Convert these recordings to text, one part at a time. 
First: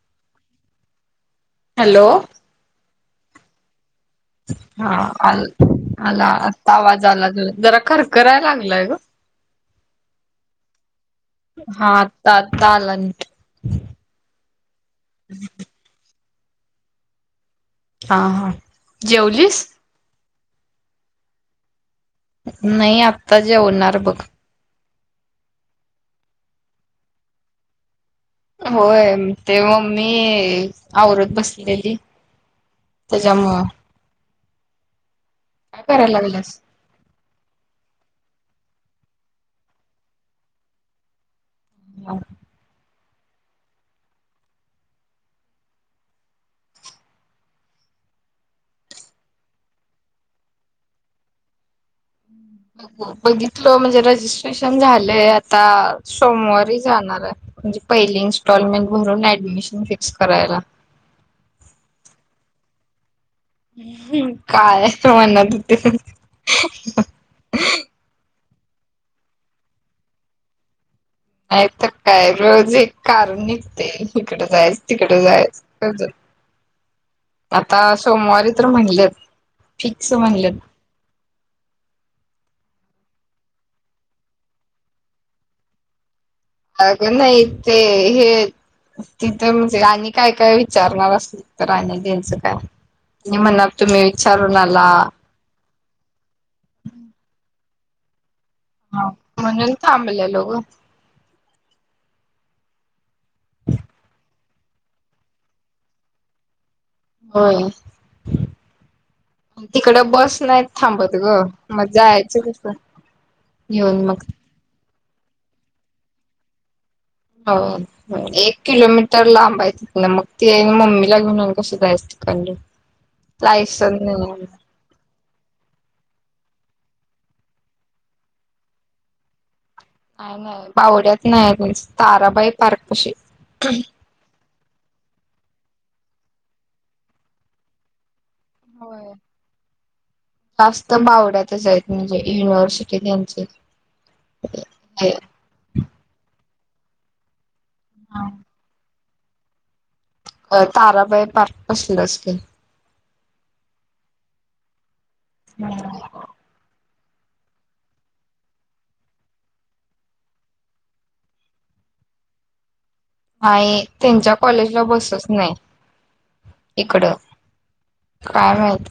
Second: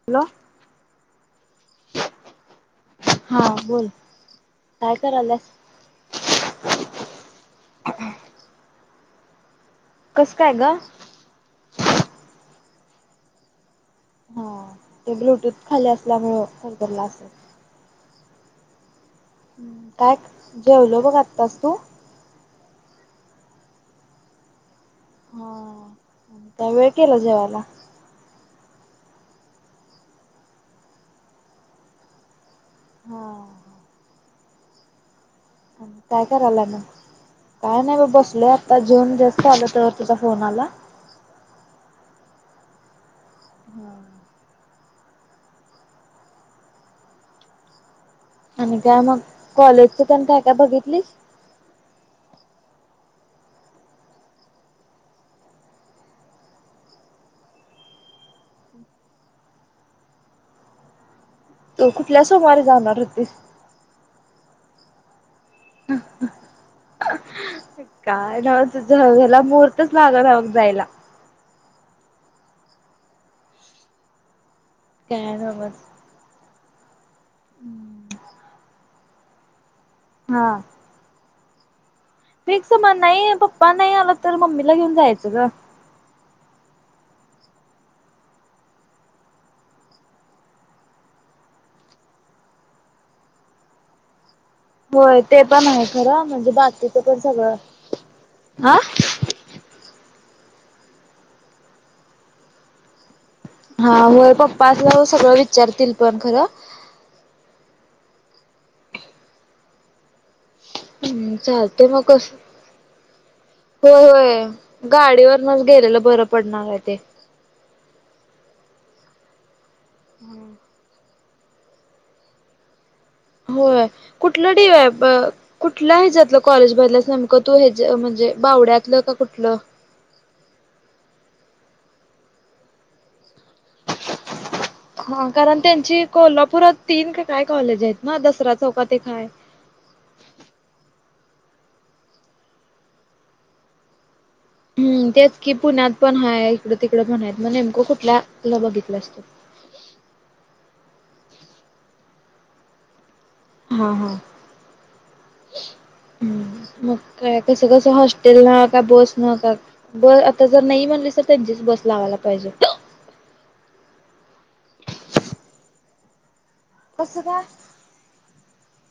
Hello. Hello हा बोल. हा काय आ करायल्यास? आला आता आवाज आला ज जरा खरखराय लागलंय ग. कसं काय ग? हा आता आता आला. हा ते ब्लुटूथ खाली असल्यामुंळ झालं असेल. हा हा जेवलीस? जेवल बघ आत्तास तू. नाही आता जेवणार बघ. हा त्या वेळ केला जेवायला. होय ते मग मी आवरत बसलेली. हा तेच्या मुळ. काय लागल्यास करायला ना काय नाही बा बसले आता. जेन जास्त आल तर तुझा फोन आला. ह [unintelligible] हम् [unintelligible] आणि काय मग कॉलेजच त्यांण काय काय बघितलीस. बघितलं म्हणजे रजिस्ट्रेशन झालंय आता सोमवारी जाणार आहे. म्हणजे पहिली इन्स्टॉलमेंट भरून ऍडमिशन फिक्स करायला. तो कुठल्या सोमारे जाणार होती. काय म्हणण हो ते. ला महूर्तच लाग नाव जायला. नाही तर काय रोज एक कारण निघते इकड जायचं. तिकडे काय नव्हच. जायचज आता सोमवारी तर म्हटल. फिक्स हा म्हटलं. फिक्स मग नाही पप्पा नाही आला तर मम्मीला घेऊन जायचं ग. अग नाही ते हे. तिथं म्हणजे आणि काय काय विचारणार असल तर आणि घचं काय म्हण तुम्हीच होय ते पण आहे खरं म्हणजे बाकीचं पण सगळं हा म्हणजून थांबले लो हा हो पप्पा अस सगळं विचारतील पण खरं होय तिकड बस नाही थांबवत ग हम्म चालते मग मजा यायच कस होय घेऊन मग होय गाडीवरनच गेलेलं बरं पडणार आहे ते हो एक किलोमीटर लांबाय त ना मग ती आहे मम्मी [unintelligible] लाग म्हूनमक सुधायसत क हो कुठलं डीआयप कुठला हेच्यातल कॉलेज भरल्यास नेमकं तू हे‌च्या म्हणजे बावड्यातलं का कुठलं नाही -नाही बावड्यात नाही ताराबाई पार्क पशी [inaudible] हा कारण त्यांची कोल्हापुरात तीन काय कॉलेज आहेत ना दसरा चौकात एक होय. आहे [inaudible] जास्त म्हणजे युनिव्हर्सिटी त्यांचे हम् तेच कि पुण्यात पण हा इकडं तिकडं पण आहेत मग नेमकं कुठल्याला बघितलं असतं ताराबाई पार्क पसलच असतील हा -हा हम् [inaudible] हम्म मग कसं कसं हॉस्टेल ना का बस ना का बस आता जर नाही म्हणली तर त्यांचीच बस लावायला लागत्या पाहिजे [inaudible] आणि त्यांच्या कॉलेजला बसच नाही कस इकडं काय काय माहीत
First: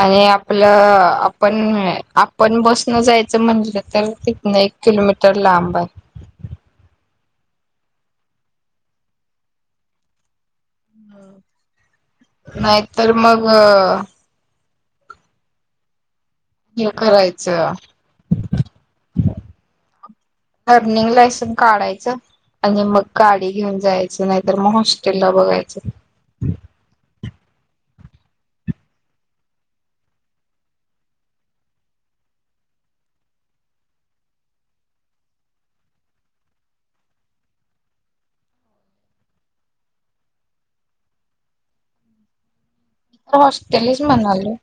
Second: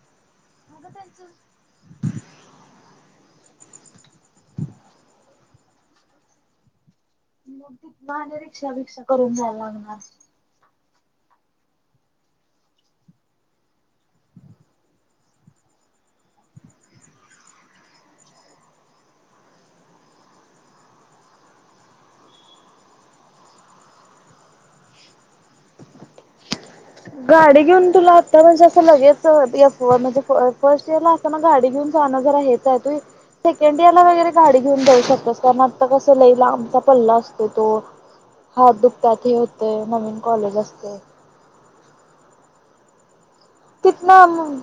आणि आपलं अगं त्यांच आपण [inaudible] आपण बसण जायच म्हजलं तर तिन एक किलोमीटर लांब आहे [inaudible] मग तिथ आणि रिक्षा -बिक्षा करून जायला लागणार नाही तर मग [inaudible] हे करायचं [inaudible] लर्निंग लायसनस काढायचं [inaudible] आणि मग गाडी घेऊन जायचं नाहीतर मग हॉस्टेल ला बघायचं गाडी घेऊन तुला म्हणजे असं लगेच म्हण फर्स्ट इयर ला असताना गाडी घेऊन जाणं जरा हेच आहे त सेकंड इयर ला वगैरे गाडी घेऊन जाऊ शकतेस कारण आता कसं लईला आमचा पल्ला असतो तो हात दुखत्यात हे होतय नवीन कॉलेज असतय हॉस्टेलच म्हणालोय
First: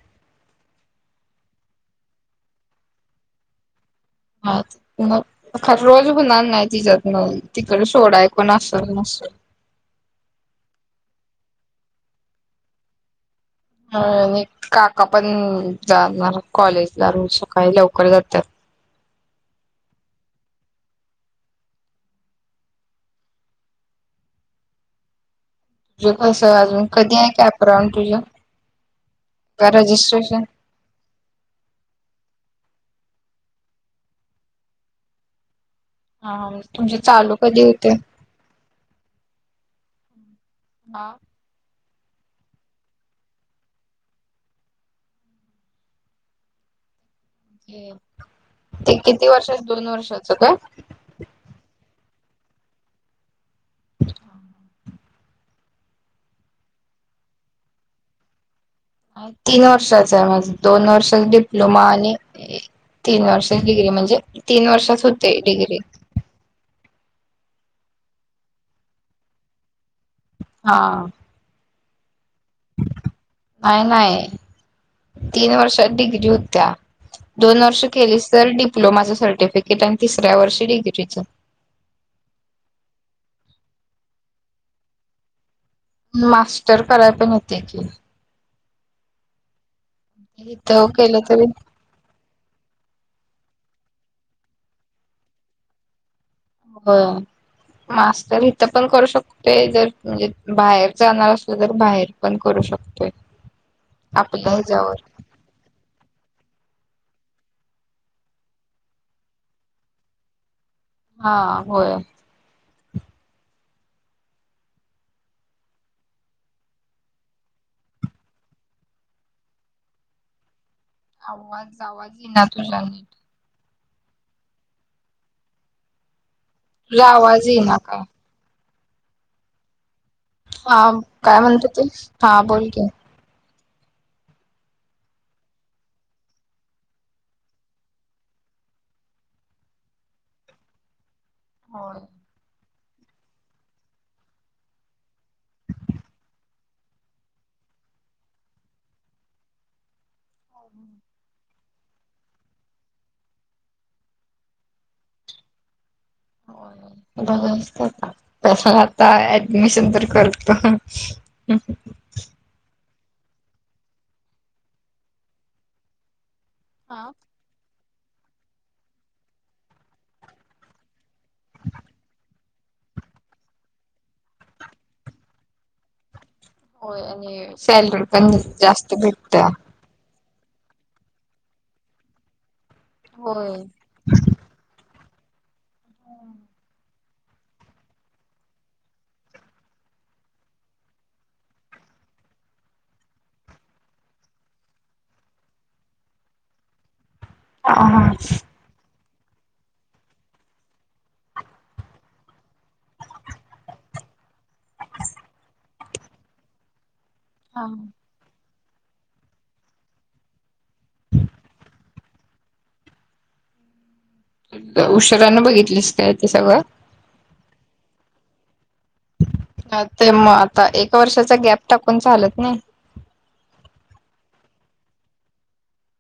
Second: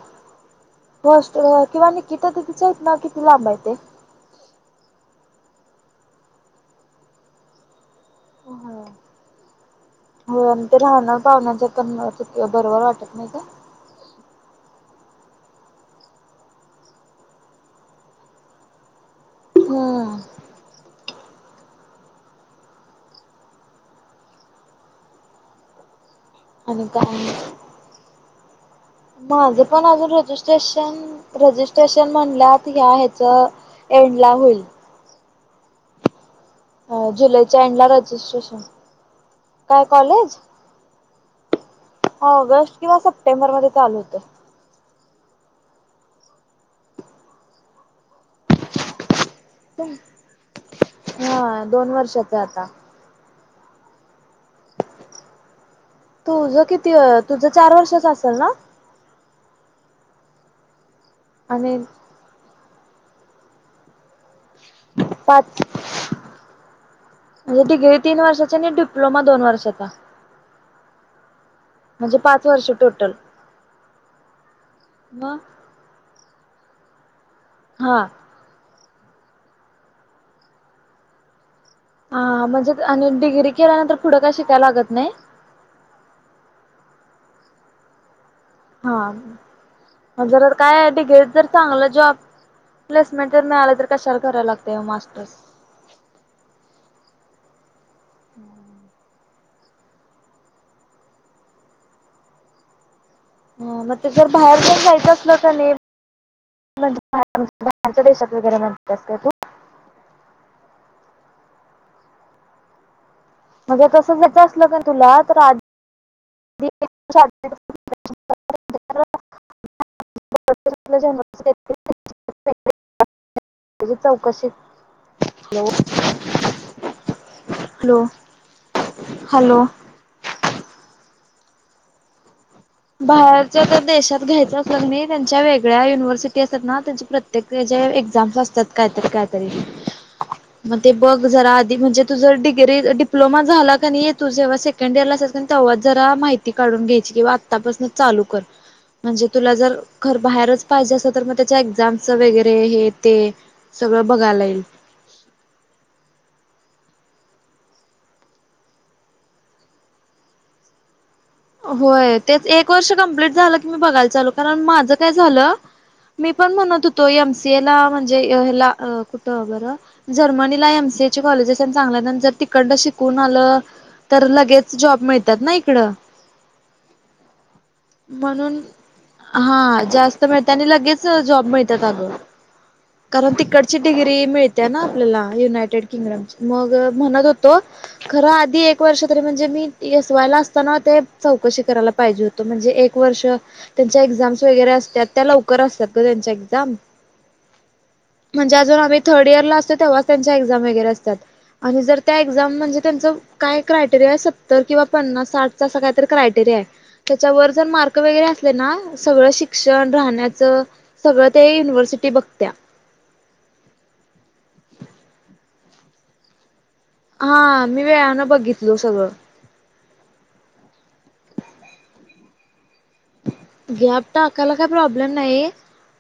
होस्टेलवर किंवा निकिता दीदीच्या हितन किती लांबा ते ह [inaudible] रोज नाही तिच्यातन तिकडे सोडायकण असल हो नसल [inaudible] पाहुण्यांच्यात पण बरोबर वाटत नाही काय आणि काका पण जाणार कॉलेजला रोज सकाळी लवकर जातात हम्म [inaudible] तुझे कस अजून आणि कधी आहे कॅपराऊंड तुझं माझे का पण अजून रजिस्ट्रेशन रिट्रेश रिट्रेशन म्ह एंडला होईल हा तुमचे चालू जुलैच्या कधी एंडला होते रजिस्ट्रेशन काय कॉलेज हा ऑगस्ट किंवा सप्टेंबर मध्ये चालू होतं ते किती वर्षात दोन वर्षाच काय [inaudible] जाता [inaudible] तुझ किती तुझं चार वर्षच असेल ना तीन वर्षाच आहे माझ दोन वर्षाचा डिप्लोमा आणि तीन वर्ष डिग्री म्हणजे तीन वर्षात होते पाच डिग्री म्हणजे डिग्री तीन वर्षाचा आणि डिप्लोमा दोन वर्षाचा हा म्हणजे पाच वर्ष टोटल नाही नाही मग तीन [inaudible] वर्षात डिग्री होत्या दोन वर्ष हा केलीस तर डिप्लोमाचं सर्टिफिकेट आणि तिसऱ्या वर्षी डिग्रीचं हा म्हणजे आणि डिग्री केल्यानंतर पुढं काय शिकायला लागत नाही. मास्टर कराय पण येते की. हा. जर इथं काय केलं डग्री तरी जर चांगलं जॉब प्लेसमेंट जर मिळालं. कशाला करायला लागत मास्टर्स. हो मास्तर इथ पण करू शकतो. ते जर म्हणजे बाहेर जाणार असल तर बाहेर पण करू शकतोय. ह मग ते जर आपल्या बाहेर पण ह्याच्यावर जायचं असल का नाही. ण भारच्या देशात वगैरे म्हण असते तू. हा होय. म्हणजे तसं जायचं असलं का तुला तर आ. [inaudible] आवाज आवाज येईना तुझा तुझा नीट. मी चौकशी हॅलो! तुला आवाज येईना का? हॅलो! हा काय म्हणत ते हा बोल. की भार. ज जर देशात घ्यायच असतल ते. त्या काय त्या काय ताई मग ते. बघ जरा आधी म्हणजे तुझर डिग्री डिप्लोमा झाला का तू जेव्हा सेकंड इयर ला. तेव्हा जरा माहिती काढून घ्यायची किंवा आत्तापासून चालू कर. म्हणजे तुला जर बाहेर पाहिजे अस तर मग त्याच्या एक्झाम्स वगैरे हे ते सगळं बघायला येईल. [inaudible] बघत पण तसं आता ऍडमिशन तर करतो. होय तेच एक वर्ष कंप्लीट झालं की मी बघायला चालू कारण माझं काय झालं. मी पण म्हणत होतो एमसीए ला म्हणजे मला कुठ. कॉलेजेस आणि चांल्यानंतर. कंड शिकून आलं तर लगेच जॉब मिळतात ना इकडं. होय आणि सॅलरी पण म्हणून जास्त भेटत. हा जास्त मिळत आणि लगेच जॉब मिळत अग कारण होय तिकडची डिग्री मिळते ना. आपला युनायटेड किंग्डम मग. म्हणत होतो खर आधी एक वर्ष तरी म्हणजे मीवायला असताना ते चौकशी करायला. हो म्हणज एक वर्ष त्यांच्या एक्झाम वगैरे असतात त्या लवकर असतात ग त्यांच्या एक्झाम. ह. म्हणजे अजून आम्ही थर्ड इयर ला असतो तेव्हा त्यांच्या एक्झाम वगैरे असतात. आणि जर त्या एक्झाम म्हणजे त्यांच काय्रयटेरिया आहे सत्तर किंवा पन्नास साठचं असं काय तर क्रायटेरिया त्याच्या वर मार्क वगैरे असले. ना सगळं शिक्षण राहण्याचं सगळं ते युनिव्हर्सिटी बघत्या. उशीराने बघितलीस काय ते सगळं. हा मी वेळाने बघितलो सगळं. ते मग आता एका वर्षाचा गॅप टाकून चालत नाही. गॅप टाकायला काय प्रॉब्लेम नाही.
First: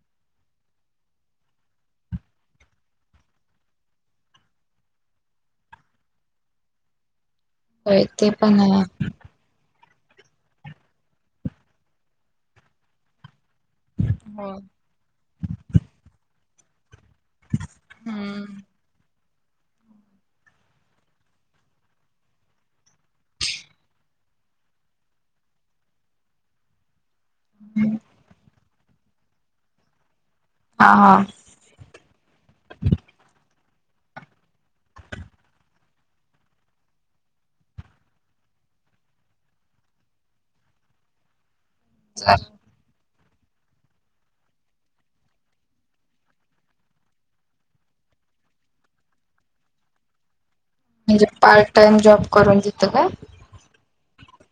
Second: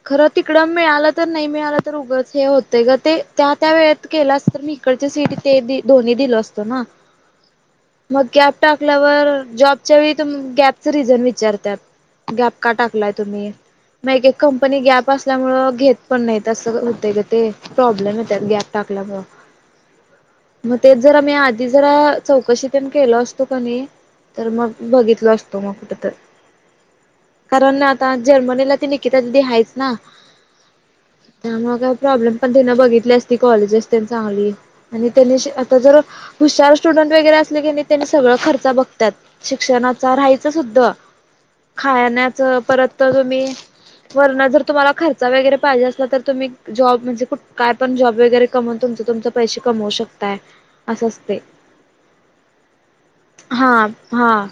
खरं तिकडं मिळालं तर नाही मिळालं तर उगाच हे होत ग ते त्या त्या वेळेत केल असतं मी इकड सीट ते दोन्ही दिलं असतं ना. [inaudible] मग ते गॅप पण आहे. टाकल्यावर जॉब. त्याच्याळी तुम गॅपच रिझन विचारत गॅप का टाकलाय तुम्ही मा कंपनी गॅप असल्यामुळे घेत पण नाही तस ते ते प्रॉब्लेम येतात गॅप टाकल्यामुळे [inaudible] मग तेच जरा मी आधी जरा चौकशीतण केल असतो का नाही तर मग बघितलो असतो मग कुठंत कारण आता जर्मनीला निकिता दीदी हाय ना हा हा त्यामुळे का प्रॉब्लेम पण बघित अस कॉलेज चग त्यांनी आता जर हुशार स्टुडंट वगैरे असले की त्यांनी सगळ खर्च बघ त्यात शिक्षणाचा राहायचं सुद्धा [inaudible] खाण्याच जर परत तुम्ही वरण जरुमलार्चा वगैरे पाहिजे असला तर तुम्ही जॉब म्हणे काय पण जॉब वगैरे कमवून तुम पैसे कमवू शकता म्हणजे पार्ट टाइम जॉब करून देत का हां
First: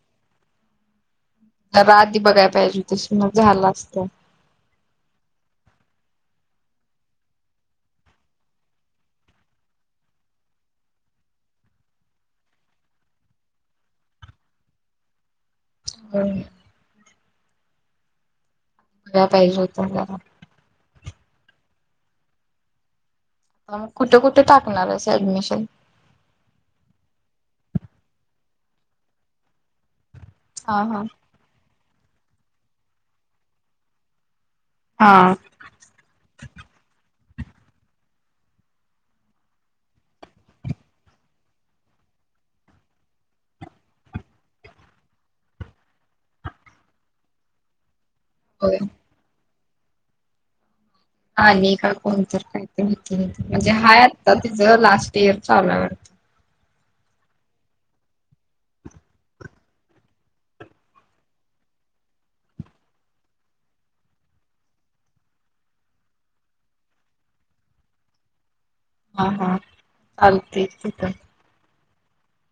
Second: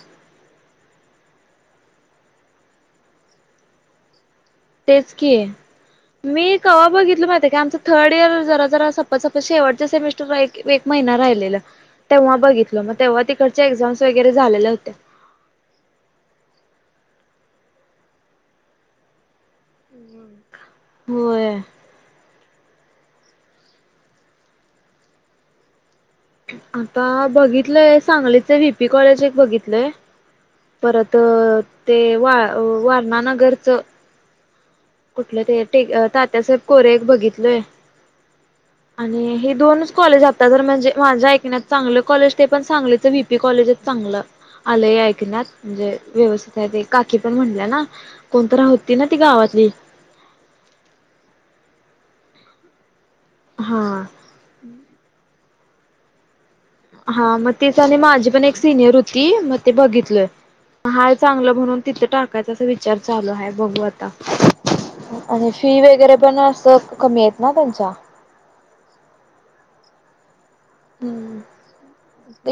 आधी बघायला पाहिजे तस मग झाला असत तेच कि मी कवा बघितलं माहिती की आमचं थर्ड इयर जरा जरा सप शेवट सेमिस्टरहि हाय ना राहिलेलं तेव्हा बघितलं तेव्हा तिकडचे एक्झाम झालेल्या होत्या हम बघायला पाहिजे होत जरा होय मग कुठे कुठे टाकणारच ऍडमिशन आता बघितलंय सांगलीच व्हीपी कॉलेज एक बघितलंय हा हा. परत ते वा वारणानगरचं हा. कुठलं ते तात्यासाहेब कोरे एक बघितलय [inaudible] आणि हे दोनच कॉलेज आता जर म्हणजे माझ्या ऐकण्यात चांगले कॉलेज ते पण सांगलीच व्हीपी कॉलेज चांग चांगलं आलंय ऐकण्यात म्हणजे व्यवित काकी पण म्हटल्या ना कोणत होय. होती ना ती गावातली का कोणत का म्हणजे हाय हा आता तिचं लास्ट इयर चाल वाटत हा मग तेच आणि माझी पण एक सिनियर होती मग ते बघितलय हाय चांगलं म्हणून तिथं टाकायचं अस विचार चालू आहे बघू आता आणि फी वगैरे पण अस कमी आहेत ना त्यांच्या हा हा चालते तर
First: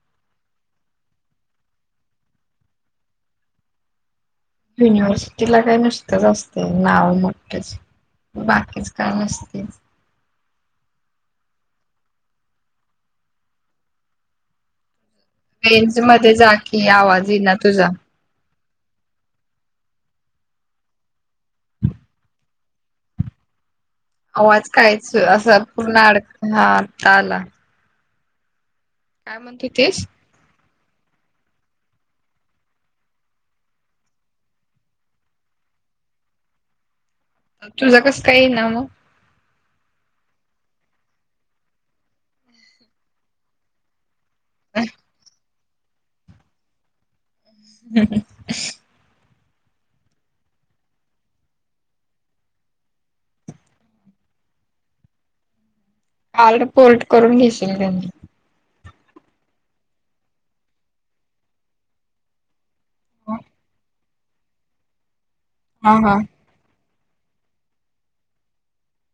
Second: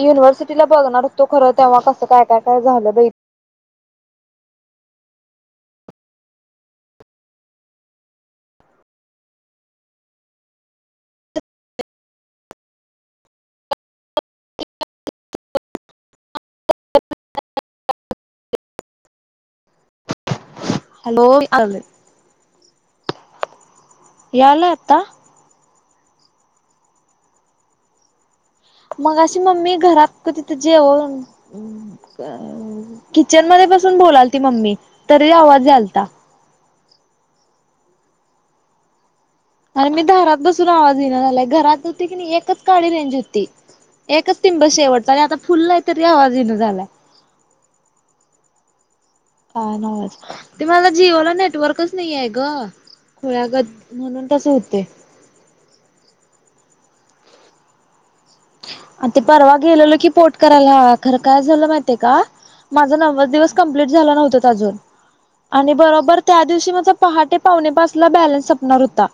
युनिव्हर्सिटीला बघणार असतो खरं तेव्हा कसं काय काय काय झालं ब युनिव्हर्सिटीला काय नसतच असत नाव मोठ्याच बाकीच काय नसतील रेंज मध्ये जा की आवाज ये ना तुझा हॅलो याला आवाज आता करायच असा पूर्ण अड हा आता आला मग काय अशी म्हणत मम्मी होतीस? घरात तिथं जेवन अ किचन मध्ये बसून बोलाल ती मम्मी तरी आवाज झालता तुझं कसं काही नाम अरे मी दरात बसून आवाज येन आलाय घरात होती की नाही एकच काडी रेंज होती एकच तिंबा शेवडत आणि आता फुल आहे तरी आवाजीन झालाय ह ह नवाज ते मला जिओ ला नेटवर्कच नाही आहे ग खोळागत म्हणून तसे होते हम्म पोर्ट करून घेशील त्यांनी आ ते परवा गेलेलो की पोर्ट करायला ह खरं काय झालं माहितीय का? माझा नव्वद दिवस कंप्लीट झाला नव्हतीत अजून आणि हा हा. बरोबर त्या दिवशी माझ पहाटे पावणेपाचला बॅलन्स सपणार हुता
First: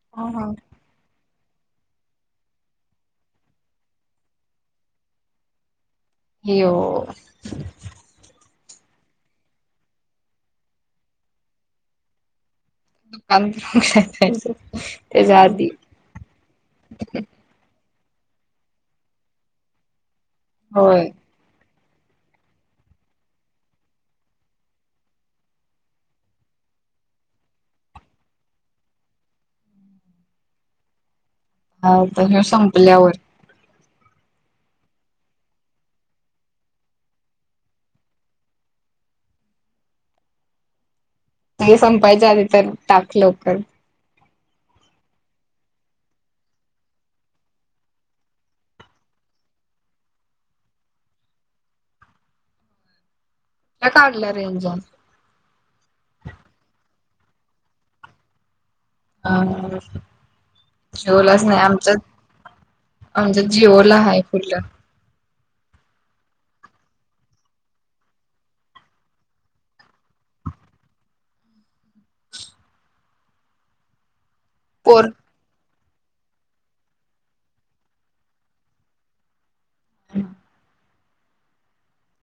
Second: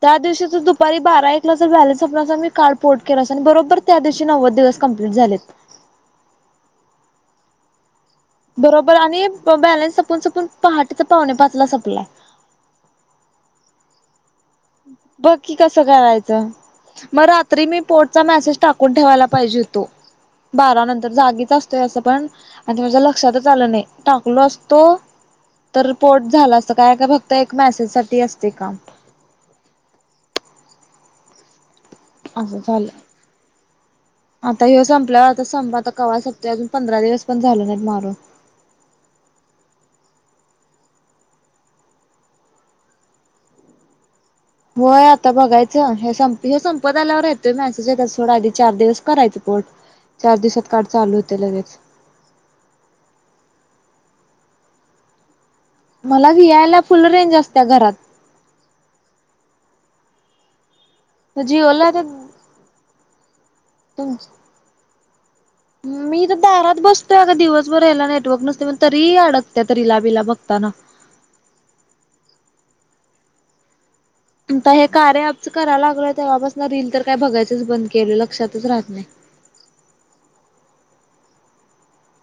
त्या हा दिवशी हा. तर दुपारी बारा एकला जर बॅलन्स सपलाअसता तर मी काल पोर्ट केलं बरोबर त्या दिवशी नव्वद दिवस कंप्लीट झालेत. ही यो बरोबर आणि बॅलन्स सपून सपून पहाटेचा पाहुणे पाचला संपलाय. [unintelligible] त्याच्या बघकी आधी कसं करायचं? मग रात्री मी पोर्टचा मेसेज टाकून ठेवायला पाहिजे होतो बारा होय नंतर जागीच अस तोय असं पण आणि माझ्या लक्षातच आलं नाही टाकलो असतो तर पोर्ट झाला असत काय का फक्त एक मेसेज साठी असतय काम आता ह्यो असं झालं. संपल्यावर आता ह्यो संपल्यावर आता संप आता कवा संपतोय अजून पंधरा दिवस पण झालं नाहीत मारून [inaudible] नाही संपायच्या आधी तर टाक लवकर होय आता बघायचं ह्यो संपतोय ह्यो संपत आल्यावर येतोय मॅसेज येत्यात थोड्या आधी चार दिवस करायचं बर चार दिवसात कार्ड चालू होतय लगेच होय कार्डला रेंज हाय मला व्ही आय ला फुल रेंज असत्या घरात हा ह जिओलाच नाही जिओला तर आमच्यात आमच्यात जिओला तुम हाय फुल्ल [inaudible] मी तर दारात बसतोय अग दिवसभर याला नेटवर्क नसतय म्हणून तरी ही अडकत्यात रीलाबिला बघताना [unintelligible] आता हे पोर कार्या अँपचं कराय लागलो य तेवपसन रील तर काय बघायचच बंद केलं लक्षातच राहत नाही. [unintelligible]